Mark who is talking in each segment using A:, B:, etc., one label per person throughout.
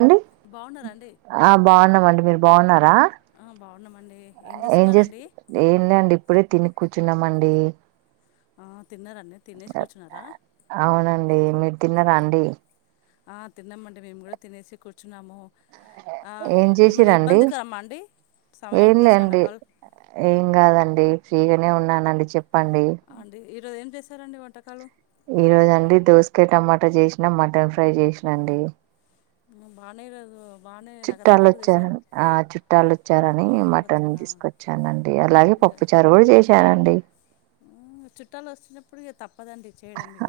A: అండి
B: బాగున్నారా అండి
A: ఆ బాగున్నామండి మీరు బాగున్నారా రా
B: ఆ, బాగున్నామండి
A: ఏం చేస్
B: చేస్తున్నారండి
A: ఏంలే అండి ఇప్పుడే తిని కూర్చున్నామండి
B: తిన్నారాండి తినేసి కూర్చున్నారా
A: తిన్నరాండి
B: ఆ తిన్నమండి మేము కూడా తినేసి కూర్చు న్నాము ఆ
A: ఏం
B: ఏమన్నా
A: చేసిరండి
B: ఇబ్బందికరమా అండి
A: ఏం
B: సమయానికి చేశానా
A: లేండి
B: కాల్
A: ఏం కాదండి ఫ్రీగానే ఉన్నానండి చెప్పండి
B: అండి ఈరోజు ఏం చేశారండి వంటకాలు
A: ఈ రోజు అండి దోసకాయ్ టమాటా చేసినా మటన్ ఫ్రై చేసినాండి
B: నే బానేరదు
A: చుట్టాలు వచ్చార ఆ చుట్టాలు వచ్చారని
B: చుట్టాలు
A: మటన్
B: వచ్చారా
A: తీసుకొచ్చానండి అలాగే
B: ఇదే
A: పప్పు చారు కూడా చేశానండి
B: ఆ చుట్టాలు వస్తు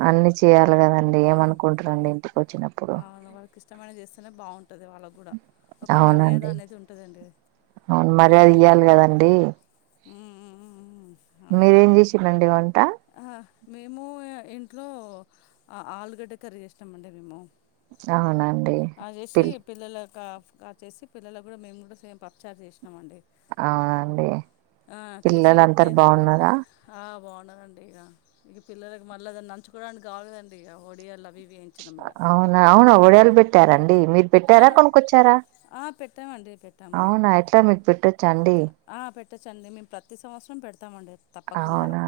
A: అన్ని చేయాలి కదండి
B: ఆ,
A: ఏమనుకుంటారండి ఇంటికి వచ్చినప్పుడు
B: మనం చేస్తేనే బాగు
A: అవునండి
B: ఉంటుందండి
A: అవును మర్యాద ఇయాలి కదండి
B: ఉమ్మ్ మ్మ్ అవును
A: మీరేం
B: కదండి
A: చేసిరండి వంట
B: ఆ మేము ఇంట్లో ఆ ఆలుగడ్డ కర్రీ చేసామండి మేము
A: అవున అండి పిలి
B: పిల్లల ఆ చేసి పిల్లలకు కూడా మేము కూడా సేమ్ పప్పు చారు చేసినామండి
A: అవున అండి
B: ఆ చేసి కతే ఆ బా ఆ ఉన్నదండి ఇక ఇక పిల్లలకి మళ్ళీ అ నంచుకోవడానికి కావల కదండి ఇక ఒడియలు అవి ఇవి వేయించినాం ఇక
A: అవునా అవునా ఒడియాలు పెట్టారండి మీరు
B: ఆ
A: పెట్టారా కొనుకొచ్చారా
B: ఆ, పెట్టామండి పెట్టాము
A: అవునా ఎట్లా మీకు పెట్టొచ్చా అండి
B: పెట్టచ్చు అండి మేం ప్రతి సంవత్సరం పెడతామండి తప్పకుండా
A: అవునా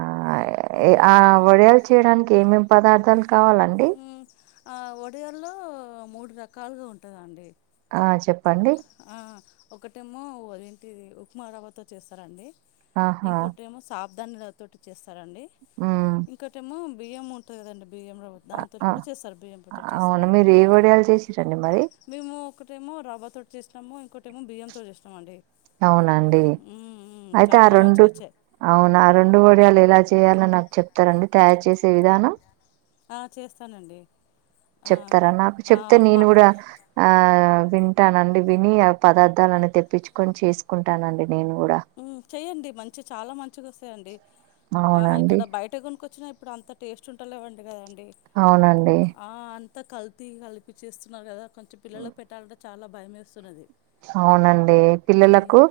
B: మ్మ్
A: ఆ వడియాలు చేయడానికి ఏమేమి పదార్థాలు కావాలండి
B: మ్మ్ ఆ వడియల్లో మూడు రకాలుగా ఉంటదండి
A: ఆ చెప్పండి
B: ఒకటేమో అదేంటి ఉప్మా రవ్వతో చేస్తారండి
A: ఆహా
B: ఇంకోటి ఏమో సాప దాన్నిలోతోటి చేస్తారండి
A: ఉమ్
B: ఇంకోటేమో బియ్యం ఉంటది కదండి బియ్యం
A: అ-
B: దాంతోటి
A: అ-
B: కూడా చేస్తారు బియ్యం తోటి కూడా
A: అవును
B: చేస్తారండి
A: మీరు ఏ వడియాలు చేసిరండి మరి
B: మేము ఒకటేమో రవ్వ తోటి చేసినాము ఇంకోమో బియ్యంతోటి చేస్తామండి
A: అవునా అండి అయితే ఆ
B: చాలా
A: రెండు
B: మంచిగా వచ్చాయి
A: అవునా ఆ రెండు ఒడియాలు ఎలా చేయాలని నాకు చెప్తారా తయారు చేసే విధానం
B: ఆ చేస్తానండి ఆ
A: చెప్తారా నాకు
B: ఆ
A: చెప్తే నేను
B: మా
A: కూడా ఆ వింటానండి విని ఆ పదార్థాలని తెప్పించుకొని చేసుకుంటానండి నేను కూడా
B: చెయ్యండి మంచి చాలా మంచిగా వస్తాయండి ఆ
A: అవునండి
B: ఇక్కడ బయట కొన్ కొచ్చిన ఇప్పుడుంత టేస్ట్ ఉంటలేవు అంట కదండి
A: అవునండి
B: అంత కల్తీ కలిపి చేస్తున్నారు కదా కొంచెం పిల్లలకి పెట్టాలంటే చాలా భయం వేస్తున్నది
A: అవునండి పిల్లలకు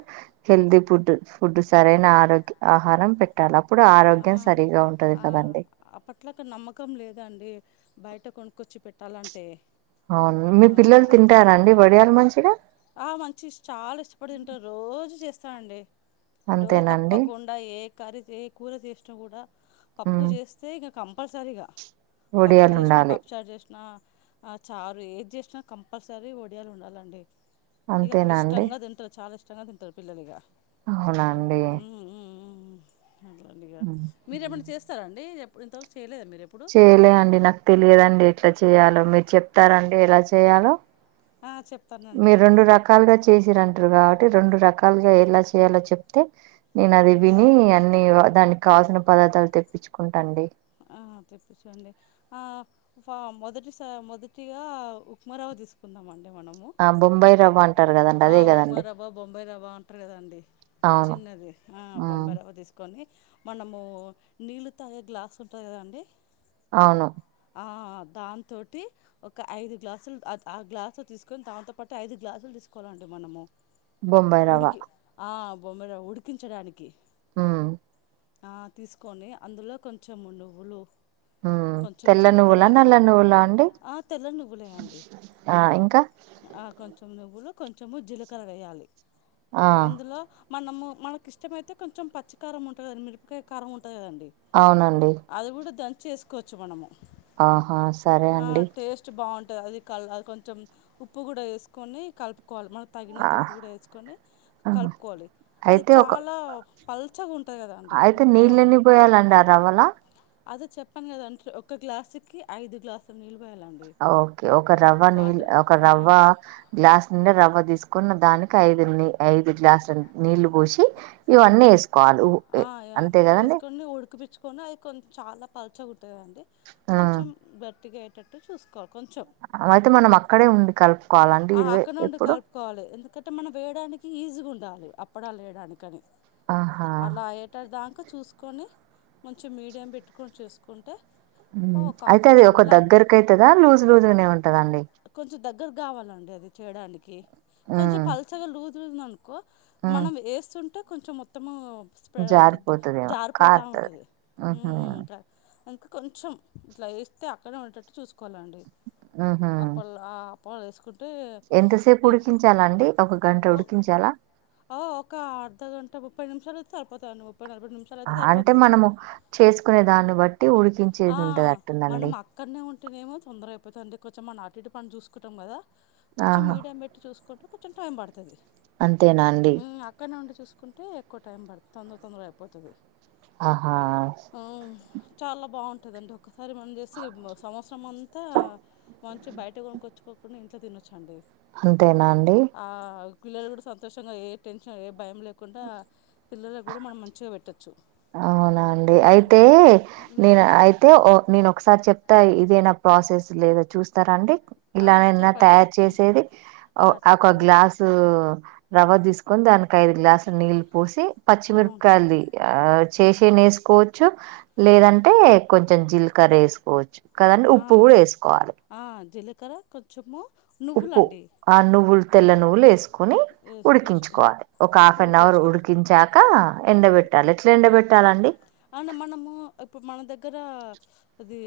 A: హెల్తీ ఫుడ్ ఫుడ్ సరైన ఆరోగ్య ఆహారం పెట్టాలి అప్పుడు
B: ఆ!
A: ఆరోగ్యం సరిగా ఉంటది
B: ఆ!
A: కదండి
B: అప్పట్లక నమ్మకం లేదండి. బయట కొనుక్కొచ్చి పెట్టాలంటే
A: అవును మీ
B: ఆ!
A: పిల్లలు
B: అంత్
A: తింటారండి వడియలు మంచిగా
B: ఆ మంచి చాలా ఇష్టపడి తింటరు రోజు చేస్త అండి రోజు
A: అంతేనండి
B: తప్పకుండా ఏ కర్రీ ఏ కూర చేసినా కూడా పప్పు
A: ఉమ్
B: చేస్తే ఇగ కంపల్సరీగా పప్పు
A: వడియాలు
B: చేసినా
A: ఉండాలి
B: పప్పుచారు చేసినా ఆ చారు ఏది చేసినా కంపల్సరీ ఒడియాలు ఉండాలండి ఇగ అప్పుడు
A: అంతేనా అండి
B: ఇష్టంగా తింటారు చాలా ఇష్టంగా తింటారు పిల్లలు ఇగ
A: అవునాండి
B: అట్లండి ఇగ మీరు ఏమనా చేస్తారా అండి ఇంతవరకు చేయలేదా మీ
A: చేయలే అండి నాకు తెలియదండి ఎట్లా చెయాలో మీరు చెప్తారండి ఎలా చేయాలో
B: ఆ, చెప్తానండి
A: మీరు రెండు
B: ఒకసారి చెప్
A: రకాలుగా చేసిరంటారు కాబట్టి రెండు రకాలుగా ఎలా చేయాలో చెప్తే నేను అది విని అన్ని దానికి కాల్సిన పదార్థాలు తెప్పించుకుంటాండి
B: ఆ ఆ తెప్పిచండి ఆ ఫా మొదటిస మొదటిగా ఉప్మా రావా తీసుకుందామ
A: ఆ బొంబాయి రవ్వ అంటారు కదండి అదే కదండి
B: ట్టారు కదండి
A: అవును
B: చిన్నది ఆ
A: ఉమ్
B: బొంబాయిరావ తీసుకొని మనము నీళ్ళు తాగే గ్లాస్ ఉంటది కదండి
A: అవును
B: ఆ దాంతోటి ఒక ఐదు గ్లాసులు ఆ గ్లాసు తీసుకొని దాంతోపాటు ఐదు గ్లాసులు తీసుకోవాలండి మనము
A: బొంబాయి రవ్వ
B: ఉడికి ఆ బొంబాయిరవ్వ ఉడికించడానికి
A: ఉమ్మ్
B: ఆ తీసుకొని అందులో కొంచెం నువ్వులు
A: ఉమ్మ్
B: కొంచెం
A: తెల్ల నువ్వులా నల్ల
B: జీలకర్ర
A: నువ్వులా అండి
B: ఆ తెల్ల నువ్వులే అండి
A: ఆ ఇంకా
B: ఆ కొంచెం నువ్వులు కొంచెము జీలకర వేయాలి
A: ఆ
B: అందులో మనము మనకి ఇష్టమైతే కొంచెం పచ్చికారం ఉంటది కదా మిరపకాయ కారం ఉంటది కదండి
A: అవునండి
B: అది కూడా దంచి ఏసుకోవచ్చు మనము
A: ఆహా సరే అండి
B: టే అది కొంచె ఉప్పు కూడా ఏసుకొని కలుపు కోవాలి మనకు
A: ఆ
B: తగినంత ఉప్పు కూడా ఏసుకొని
A: ఆ.
B: కలుపుకోవాలి అది
A: అయితే ఒక
B: చాలా పల్చగా ఉం టది కదా అంటే
A: అయితే
B: ఉప్మా రవ్వ
A: నీళ్ళని పోయాలండి ఆ రవ్వల
B: అదే చెప్పను కదా అంటే ఒక గ్లాసుకి ఐదు గ్లాసుల నీళ్ళు పోయాలండి
A: ఓకే ఒక రవ్వ నీళ్ళు ఒక రవ్వ
B: వాటర్
A: గ్లాస్ నిండ రవ్వ తీసు కున్న దానికి ఐదు ఐదు గ్లాసులు నీళ్లు పోసి ఇవన్నీ ఎసుకోవాలి అంతే కదండి
B: కొని అది కొం చాలా పల్చగా ఉంటది కదండీ
A: హ్మ్.
B: కొంచెం గట్టిగ అయ్యేటట్టు చూసుకోవాలి కొంచెం
A: అలా అయితే మనం అక్కడే ఉండి కలపు
B: ఆ అక్కడ్నే ఉండి కలుపుకోవాలి ఎందుకంటే మనం వేయడానికి ఈజీగా ఉండాలి అప్పడలేేయడాని కాని
A: ఆహా
B: అలా అయ్యేటదాంక చూసుకొని కొంచెం మీడియం పెట్టుకొని చేసుకుంటే
A: ఉమ్మ్
B: ఒక
A: అయితే
B: హాఫ్
A: అది
B: అన్
A: ఒక
B: అవర్లో అయిపో
A: దగ్గరకి అయితదా లూజ్ లూజ్గానే ఉంటదండి
B: కొంచెం దగ్గర కావాలండి అది చేయడానికి కొంచెం పల్చగా లూజ్ లూజు ఉందనుకో మనం ఏస్తుంటే కొంచెం మొత్తము స్ప్రె అంతా
A: జారిపోతుదేమో
B: జారిపోతా
A: కారుతది
B: ఉంటది
A: ఉహు
B: ఉమ్మ్ ఉమ్మ్ రై ఇంక కొంచెం ఇట్లా ఏస్తే అక్కడే ఉండేటట్టు చూసుకోవాలండి
A: ఉహు
B: అప్పలా పోన్లేఎసుకుం
A: ఎంతసేపు ఉడికించాలండి ఒక గంట ఉడికించాలా
B: ఓ ఒక అర్ధ గంట ముప్పై నిమిషాలు అయితే సరిపోతది ను
A: అంటే మనము చేసుకునే దాన్ని బట్టి ఉడికించేది ఉంటది అటుందండి
B: తినేమో తొందర అయిపోతంది కొంచెం అటు ఇటు పని చూసుకుంటం కదా కొంచెం
A: ఆహా
B: మీడియం పెట్టి చూసుకుంటే కొంచెం టైం పడతది
A: అంతేనా అండి
B: మ్ అక్కన్నే ఉండి చూసుకుంటే ఎక్కువ టైం పడదు తొందర తొందర అయిపోతుంది
A: ఆహా
B: చాలా బావుంటదండి ఒక్కసారి మనం చేసి సంవత్సరం అంతా మంచిగా బయట కొనుకొచ్చు పోని ఇంట్లో తినొచ్చండి
A: అంతేనా అండి
B: ఆ పిల్లలు కూడా సంతోషంగా ఏ టెన్షన్ ఏ భయం లేకుండా పిల్లలకు కూడా మనం మంచిగా పెట్టొచ్చు
A: అవునాండి అయితే నేను అయితే ఒ నేను ఒకసారి చెప్తా ఇదేనా ప్రాసెస్ లేదా చూస్తారా అండి ఇలా అన్న
B: చెప్పండి
A: తయారు
B: వింట్
A: చేసేది ఒ
B: ఆ!
A: ఒక
B: చెప్పండి
A: గ్లాసు రవ్వ తీసుకొని దానికి ఐదు గ్లాసుల నీళ్ళు పోసి పచ్చి
B: అవును
A: మిరపకాయల్ది ఆ చేసి నే ఎసుకోవచ్చు
B: ఆ!
A: లేదంటే కొంచెం జీలకర్ర ఎసుకోవచ్చు కద అండి ఉప్పు కూడా ఎసుకోవాలి
B: చక్కెర కొంచెము
A: ఉప్పు
B: నువ్వులండి
A: ఆ నువ్వులు తెల్ల నువ్వులు ఎస్కొని
B: వేసుకోవచ్చు
A: ఉడికించుకోవాలి ఒక హాఫ్ అన్ అవర్
B: ఉడికించుకోవాలి
A: ఉడికించాక ఎండబెట్టాలి ఎట్లా ఎండబెట్టాలండి
B: అన మనము ఇప్పుడు మన దగ్గర ఇది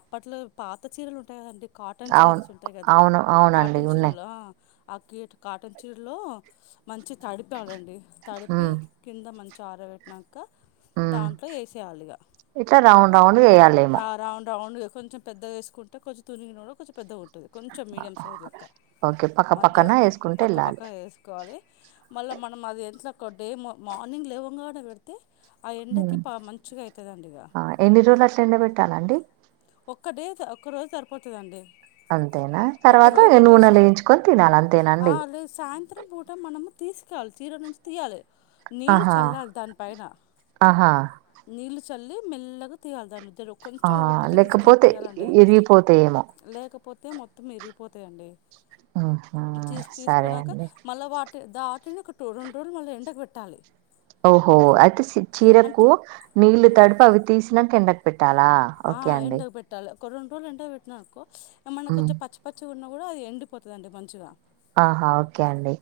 B: అప్పట్లో పాత చీరలు ఉంటాయి కదండి కాటన్
A: అవును
B: శారీస్ ఉంటాయి కదా
A: అవును అవునండి
B: కాటన్
A: ఉన్నాయి
B: చీరలు ఆ ఆ కీ కాటన్ చీరలో మంచి తడిపాలండి తడిపి
A: ఉమ్
B: కింద మ చ ఆరబెట్టినంక
A: ఉమ్
B: దాంట్లో ఎసేయాలి ఇగ
A: ఇట్లా రౌండ్ రౌండ్ ఎయాలేమో
B: రౌండ్గా కొంచెం పెద్దగా ఎసుకుంటే కొంచెం తునిగిన కూడా కొంచెం పెద్దగా ఉంటుంది కొంచెం మీడియం సైజ్ లెక్క
A: ఓకే పక్క
B: మధ్య
A: పక్కన వేసుకుంటూ
B: పక్క పక్క
A: వెళ్ళాలి
B: వేసుకోవాలి మళ్ళా మ మనం అది ఎ ఒక డే మార్నింగ్ లేవంగానే అది పెడితే ఆ ఎండకి ప మంచిగా అవుతుందండి ఇక
A: ఎన్ని రోలు అట్ట ఎండ పెట్టాలండి
B: ఒక్క డే ఒక్క రోజు సరిపోతదండి
A: అంతేనా
B: ఒక
A: తర్వాత
B: రోజు పెట్టేసి
A: నూనెలో వేయించుకొని తినాలి
B: ఆ
A: అంతేనండి
B: లేదు సాయంత్రం పూట మనము తీస్ చాల్ చీర నుంచి తీయాలి నీళ్ళ
A: ఆహా
B: చల్లాలి దాని పైన
A: ఆహా
B: నీళ్ళు చల్లి మెల్లగా తీయాలి దాన్ని ఇద్దరు
A: ఆ
B: కొంచెం ఒ
A: లేకపోతే ఇరిగిపోతయేమో
B: లేకపోతే ఇరిగిపోతాయండి
A: ఉహు
B: తీస్
A: సరే
B: తీసుకున్నాక
A: అండి
B: మళ్ళీ వాటి దాటిని టూ రెండు రోలు మళ్ళీ ఎండకు బెట్టాలి
A: ఓహో అయితే
B: అంటే
A: చీరకు నీళ్ళు తడిపి అవి తీసినాక ఎండ పెట్టాలా
B: ఆ,
A: ఓకే అండి
B: ఎండకు పెట్టాలి ఒక రెండు రోలు ఎండ పెట్టినా అనుకో మనకు
A: హ్మ్.
B: వచ్చే పచ్చి పచ్చి ఉన్న కూడా అది ఎండిపోతదండి మంచిగా
A: ఆహా ఓకే అండి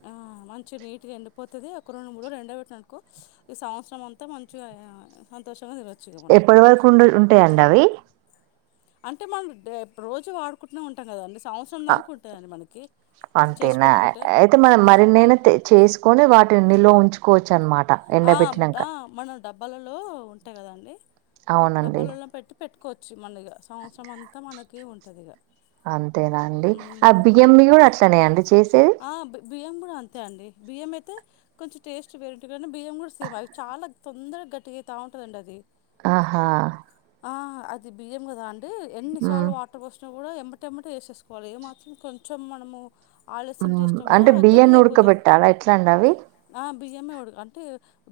B: మంచి నీట్గా ఎండిపోతది ఒక రెండు మూడ్రోలు ఎండ పెట్టిన అనుకో ఈ సంవత్సరం అంతా మంచిగా సంతోషంగా తినొచ్చు
A: ఎప్పటి వరకు ఉండు ఉంటాయండి అవి
B: అంటే మనం డే రోజు వాడుకుంట్నే ఉంటాం కదండి సంవత్సరం
A: అ
B: దాకా ఉంటాదండి మనకి చేసి
A: అంతేనా
B: పెట్టుకుంటే
A: అయితే మనం
B: ఆ,
A: మరి నేను తే చేసుకొని వాటిని నిలువ ఉంచుకోవచ్చు అనమాట
B: ఆ,
A: ఎండబెట్టినాక
B: ఆ, మనం డబ్బాలలో ఉంటాయి కద అండి
A: అవునండి.
B: డబ్బాలలో పెట్టి పెట్టుకోవచ్చు మన సంవత్సరం అంతా మనకి ఉంటుందిగ
A: అంతేనా అండి ఆ బియ్యం ని కూడా అట్లనేండి చేస్
B: ఆ బియ్యం కూడా అంతే అండి బియ్యం అయితే కొంచెం టేస్ట్ వేర్ ఉన్ నేను బియ్యం కూడా సేమ్ అవి చాలా తొందరగా గట్టిగైతా ఉంటుందండి అది
A: అహ
B: ఆ అది బియ్యం కదా అండి ఎన్నిసార్లు
A: హ్మ్.
B: వాటర్ పోసిన కూడా ఎంబటెంబటె ఎసేసుకోవాలి ఏమాత్రం కొంచెం మనము ఆలస్యం
A: హ్మ్.
B: చేసినా కూడా
A: అంటే
B: గట్టిగా
A: బియ్యాన్ని
B: అయిపోతది
A: ఉడకబెట్టాలా? ఎట్లా అండి అవి?
B: ఆ బియ్యమే ఉడు అంటే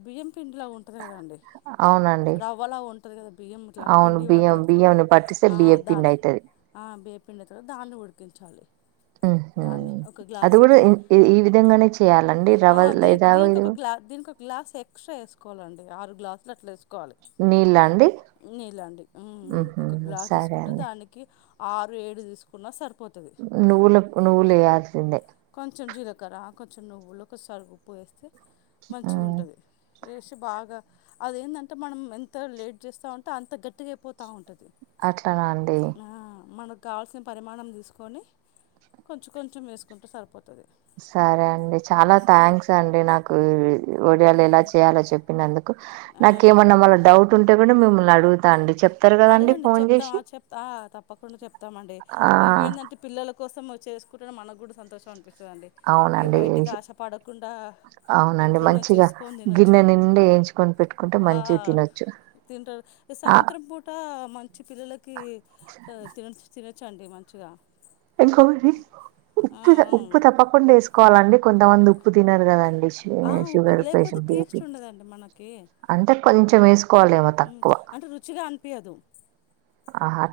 B: బియ్యం పిండి లా ఉంటది కదా అండి
A: అవునండి.
B: రవ్వలా ఉంటుంది కదా బియ్యం ఇట్లా
A: అవును.
B: పిండి
A: బియ్యం
B: పడుతుంది కదా
A: బియ్యంని పట్టిస్తే
B: ఆ
A: బియ్యపిండి
B: దాన్ని
A: అయితది.
B: ఆ బియ్యం పిండి తోని దాన్ని ఉడికించాలి
A: ఉహు
B: దాన్ని ఒక
A: అది కూడా
B: గ్లాసుకి
A: ఇ ఈ విధంగానే చేయ్యాలండి
B: ఆ
A: రవ
B: దీ
A: లేదా ఇది
B: దీనికి ఒక గ్లా ఎక్స్ట్రా ఎసుకోవాలండి ఆరు గ్లాసులు అట్ల ఏసు కోవాలి
A: నీళ్ళ అండి
B: నీళ్ళ అండి ఊ
A: ఉహూ
B: ఒక గ్లాస్
A: సరే
B: తీసుకుంటే
A: అండి
B: దానికి ఆరు ఏడు తీసుకున్నా సరి
A: నూలఎక్కు నువులేయాల్సిందే
B: చుంచు జీలకర్ర కొంచెం నువ్వులు కొసాలు ఉప్పు వేస్తే
A: హ్మ్
B: మంచిగుంటది వేసి బాగా అదేందంటే మనం ఎంత లేట్ చేస్తా ఉంటే అంత గట్టిగా అయిపోతా ఉంట
A: అట్లనా అండి
B: కాల్సిన పరిమాణం తీసుకొని కొంచెం కొంచెం వేసుకుంటె సరిపోతది
A: సరే అండి చాలా థ్యాంక్స్ అండి నాకు ఒడియాలు ఎలా చేయాలో చెప్పినందు నాకేమన్నా మళ్ళ డౌట్ ఉంటే కూడా మిమ్మల్ని అడుగుతా అండి చెప్
B: అడగండి చెప్తాం చెప్తా ఆ తప్పకుండా చెప్తామండి
A: ఆ
B: ఇవేందంటే పిల్లల కోసం చేసుకుంటేనె మన కూడా సంతోషం అనిపి వస్తదండి ఇగ
A: అవునండి
B: బయటికి ఆశపడకుండా ఇంట్లోనే చేసుకొని తినొచ్చు
A: ఎంచుకొని పెట్టుకుంటే మంచిగ తినొచ్చు
B: తింటరు
A: ఆ
B: సాయంత్రం పూట్ ట మంచి పిల్లలకి తినచ్ తినచ్చండి మంచిగా ఆ,
A: ఉప్పు
B: ఆ.
A: ఉప్పు తప్ప కొండ ఎస్ కోవాలండి కొంతమంది ఉప్పు తినరు కదండి చి
B: ఆ, ఉప్పు
A: షుగర్ కంచం
B: లేకపోతే
A: బి పి
B: టేస్ట్ ఉండదండి మనకి
A: అంటే కొంచం ఏసు
B: అంటే రుచిగా అనిపియదు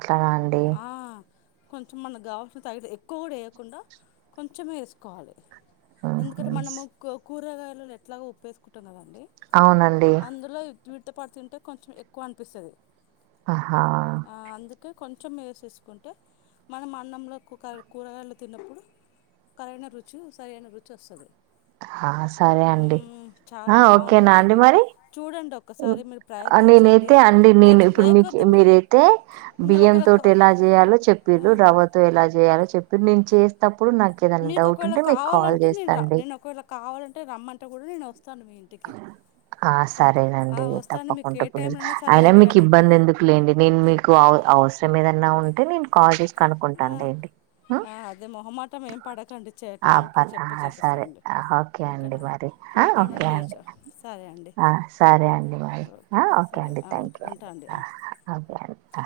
A: అట్లనా అండి
B: కొంచెం మనకు కావాల్సిన తగిత ఎక్కువ కూడా ఎయకుండా కొంచెం ఏసుకోవాలి
A: ఉహు.
B: ఎందుకంటే మనము కూరగాయల ఎట్లాగొ ఉప్పేసుకుంటాం కద
A: అవునండి
B: విడితో పడుతుంటే కొంచెం ఎక్కువ అనిపిస్తది
A: అహ
B: కొంచెం ఎసేసుకుంటే మనం అన్నంలో కు కూరగాయలు తిన్నప్పుడు కరైన రుచు సరైన రుచి వస్తది
A: హహ సరే అండి
B: చాలా
A: ఆ ఓకేనా అండి
B: బాగుంటుందండి
A: మరి
B: చూడండి ఒక్కసారి మీరు ప్రయత్నించండి
A: నేనైతే అండి
B: నే
A: నేను ఇప్పుడు మీక్
B: లేకపోతే మీ
A: మీరైతే
B: మీ
A: బియ్యం తోటి ఎలా చేయాలో చెప్పిరు
B: ఒకరి
A: రవతో ఎలా చేయాలో చెప్పి నేను చేస్తం
B: మీకు ఒకవేళ కావాలంటే నేను రా
A: చేస్తాండి
B: నేను ఒకవేళ కావాలంటే రమ్మంటే కూడా నేను వస్ తను మి ఇంటికి
A: ఆ
B: కంప
A: సరేనండి
B: వస్తాను మీకు ఏ
A: తప్పకుండా పిలు
B: టైంలోనా సరే
A: అయినా
B: అండి
A: మీకు
B: కానీ
A: ఇబ్బంది ఎందుకు లేండి నేను మీకు అవ సరం ఏదన్నా ఉ టే నేను కాల్ చేసి కనుకుంటానులేండి హు
B: అదే మొహమాటం ఏం పడకండి చే
A: ఆప
B: టైంకి
A: ఆ
B: చెప్పి
A: సరే
B: చేసేస్తానండి
A: ఆ ఓకే అండి
B: ఓకేనండి
A: మరి
B: ఏ
A: ఆ
B: టైం అయినా
A: ఓకే అండి
B: చేయొచ్చు సరే అండి
A: ఆ సరే అండి మరి
B: ఓకే సరే అడి ఉంటా ఉంటా అండి
A: అదే అయతా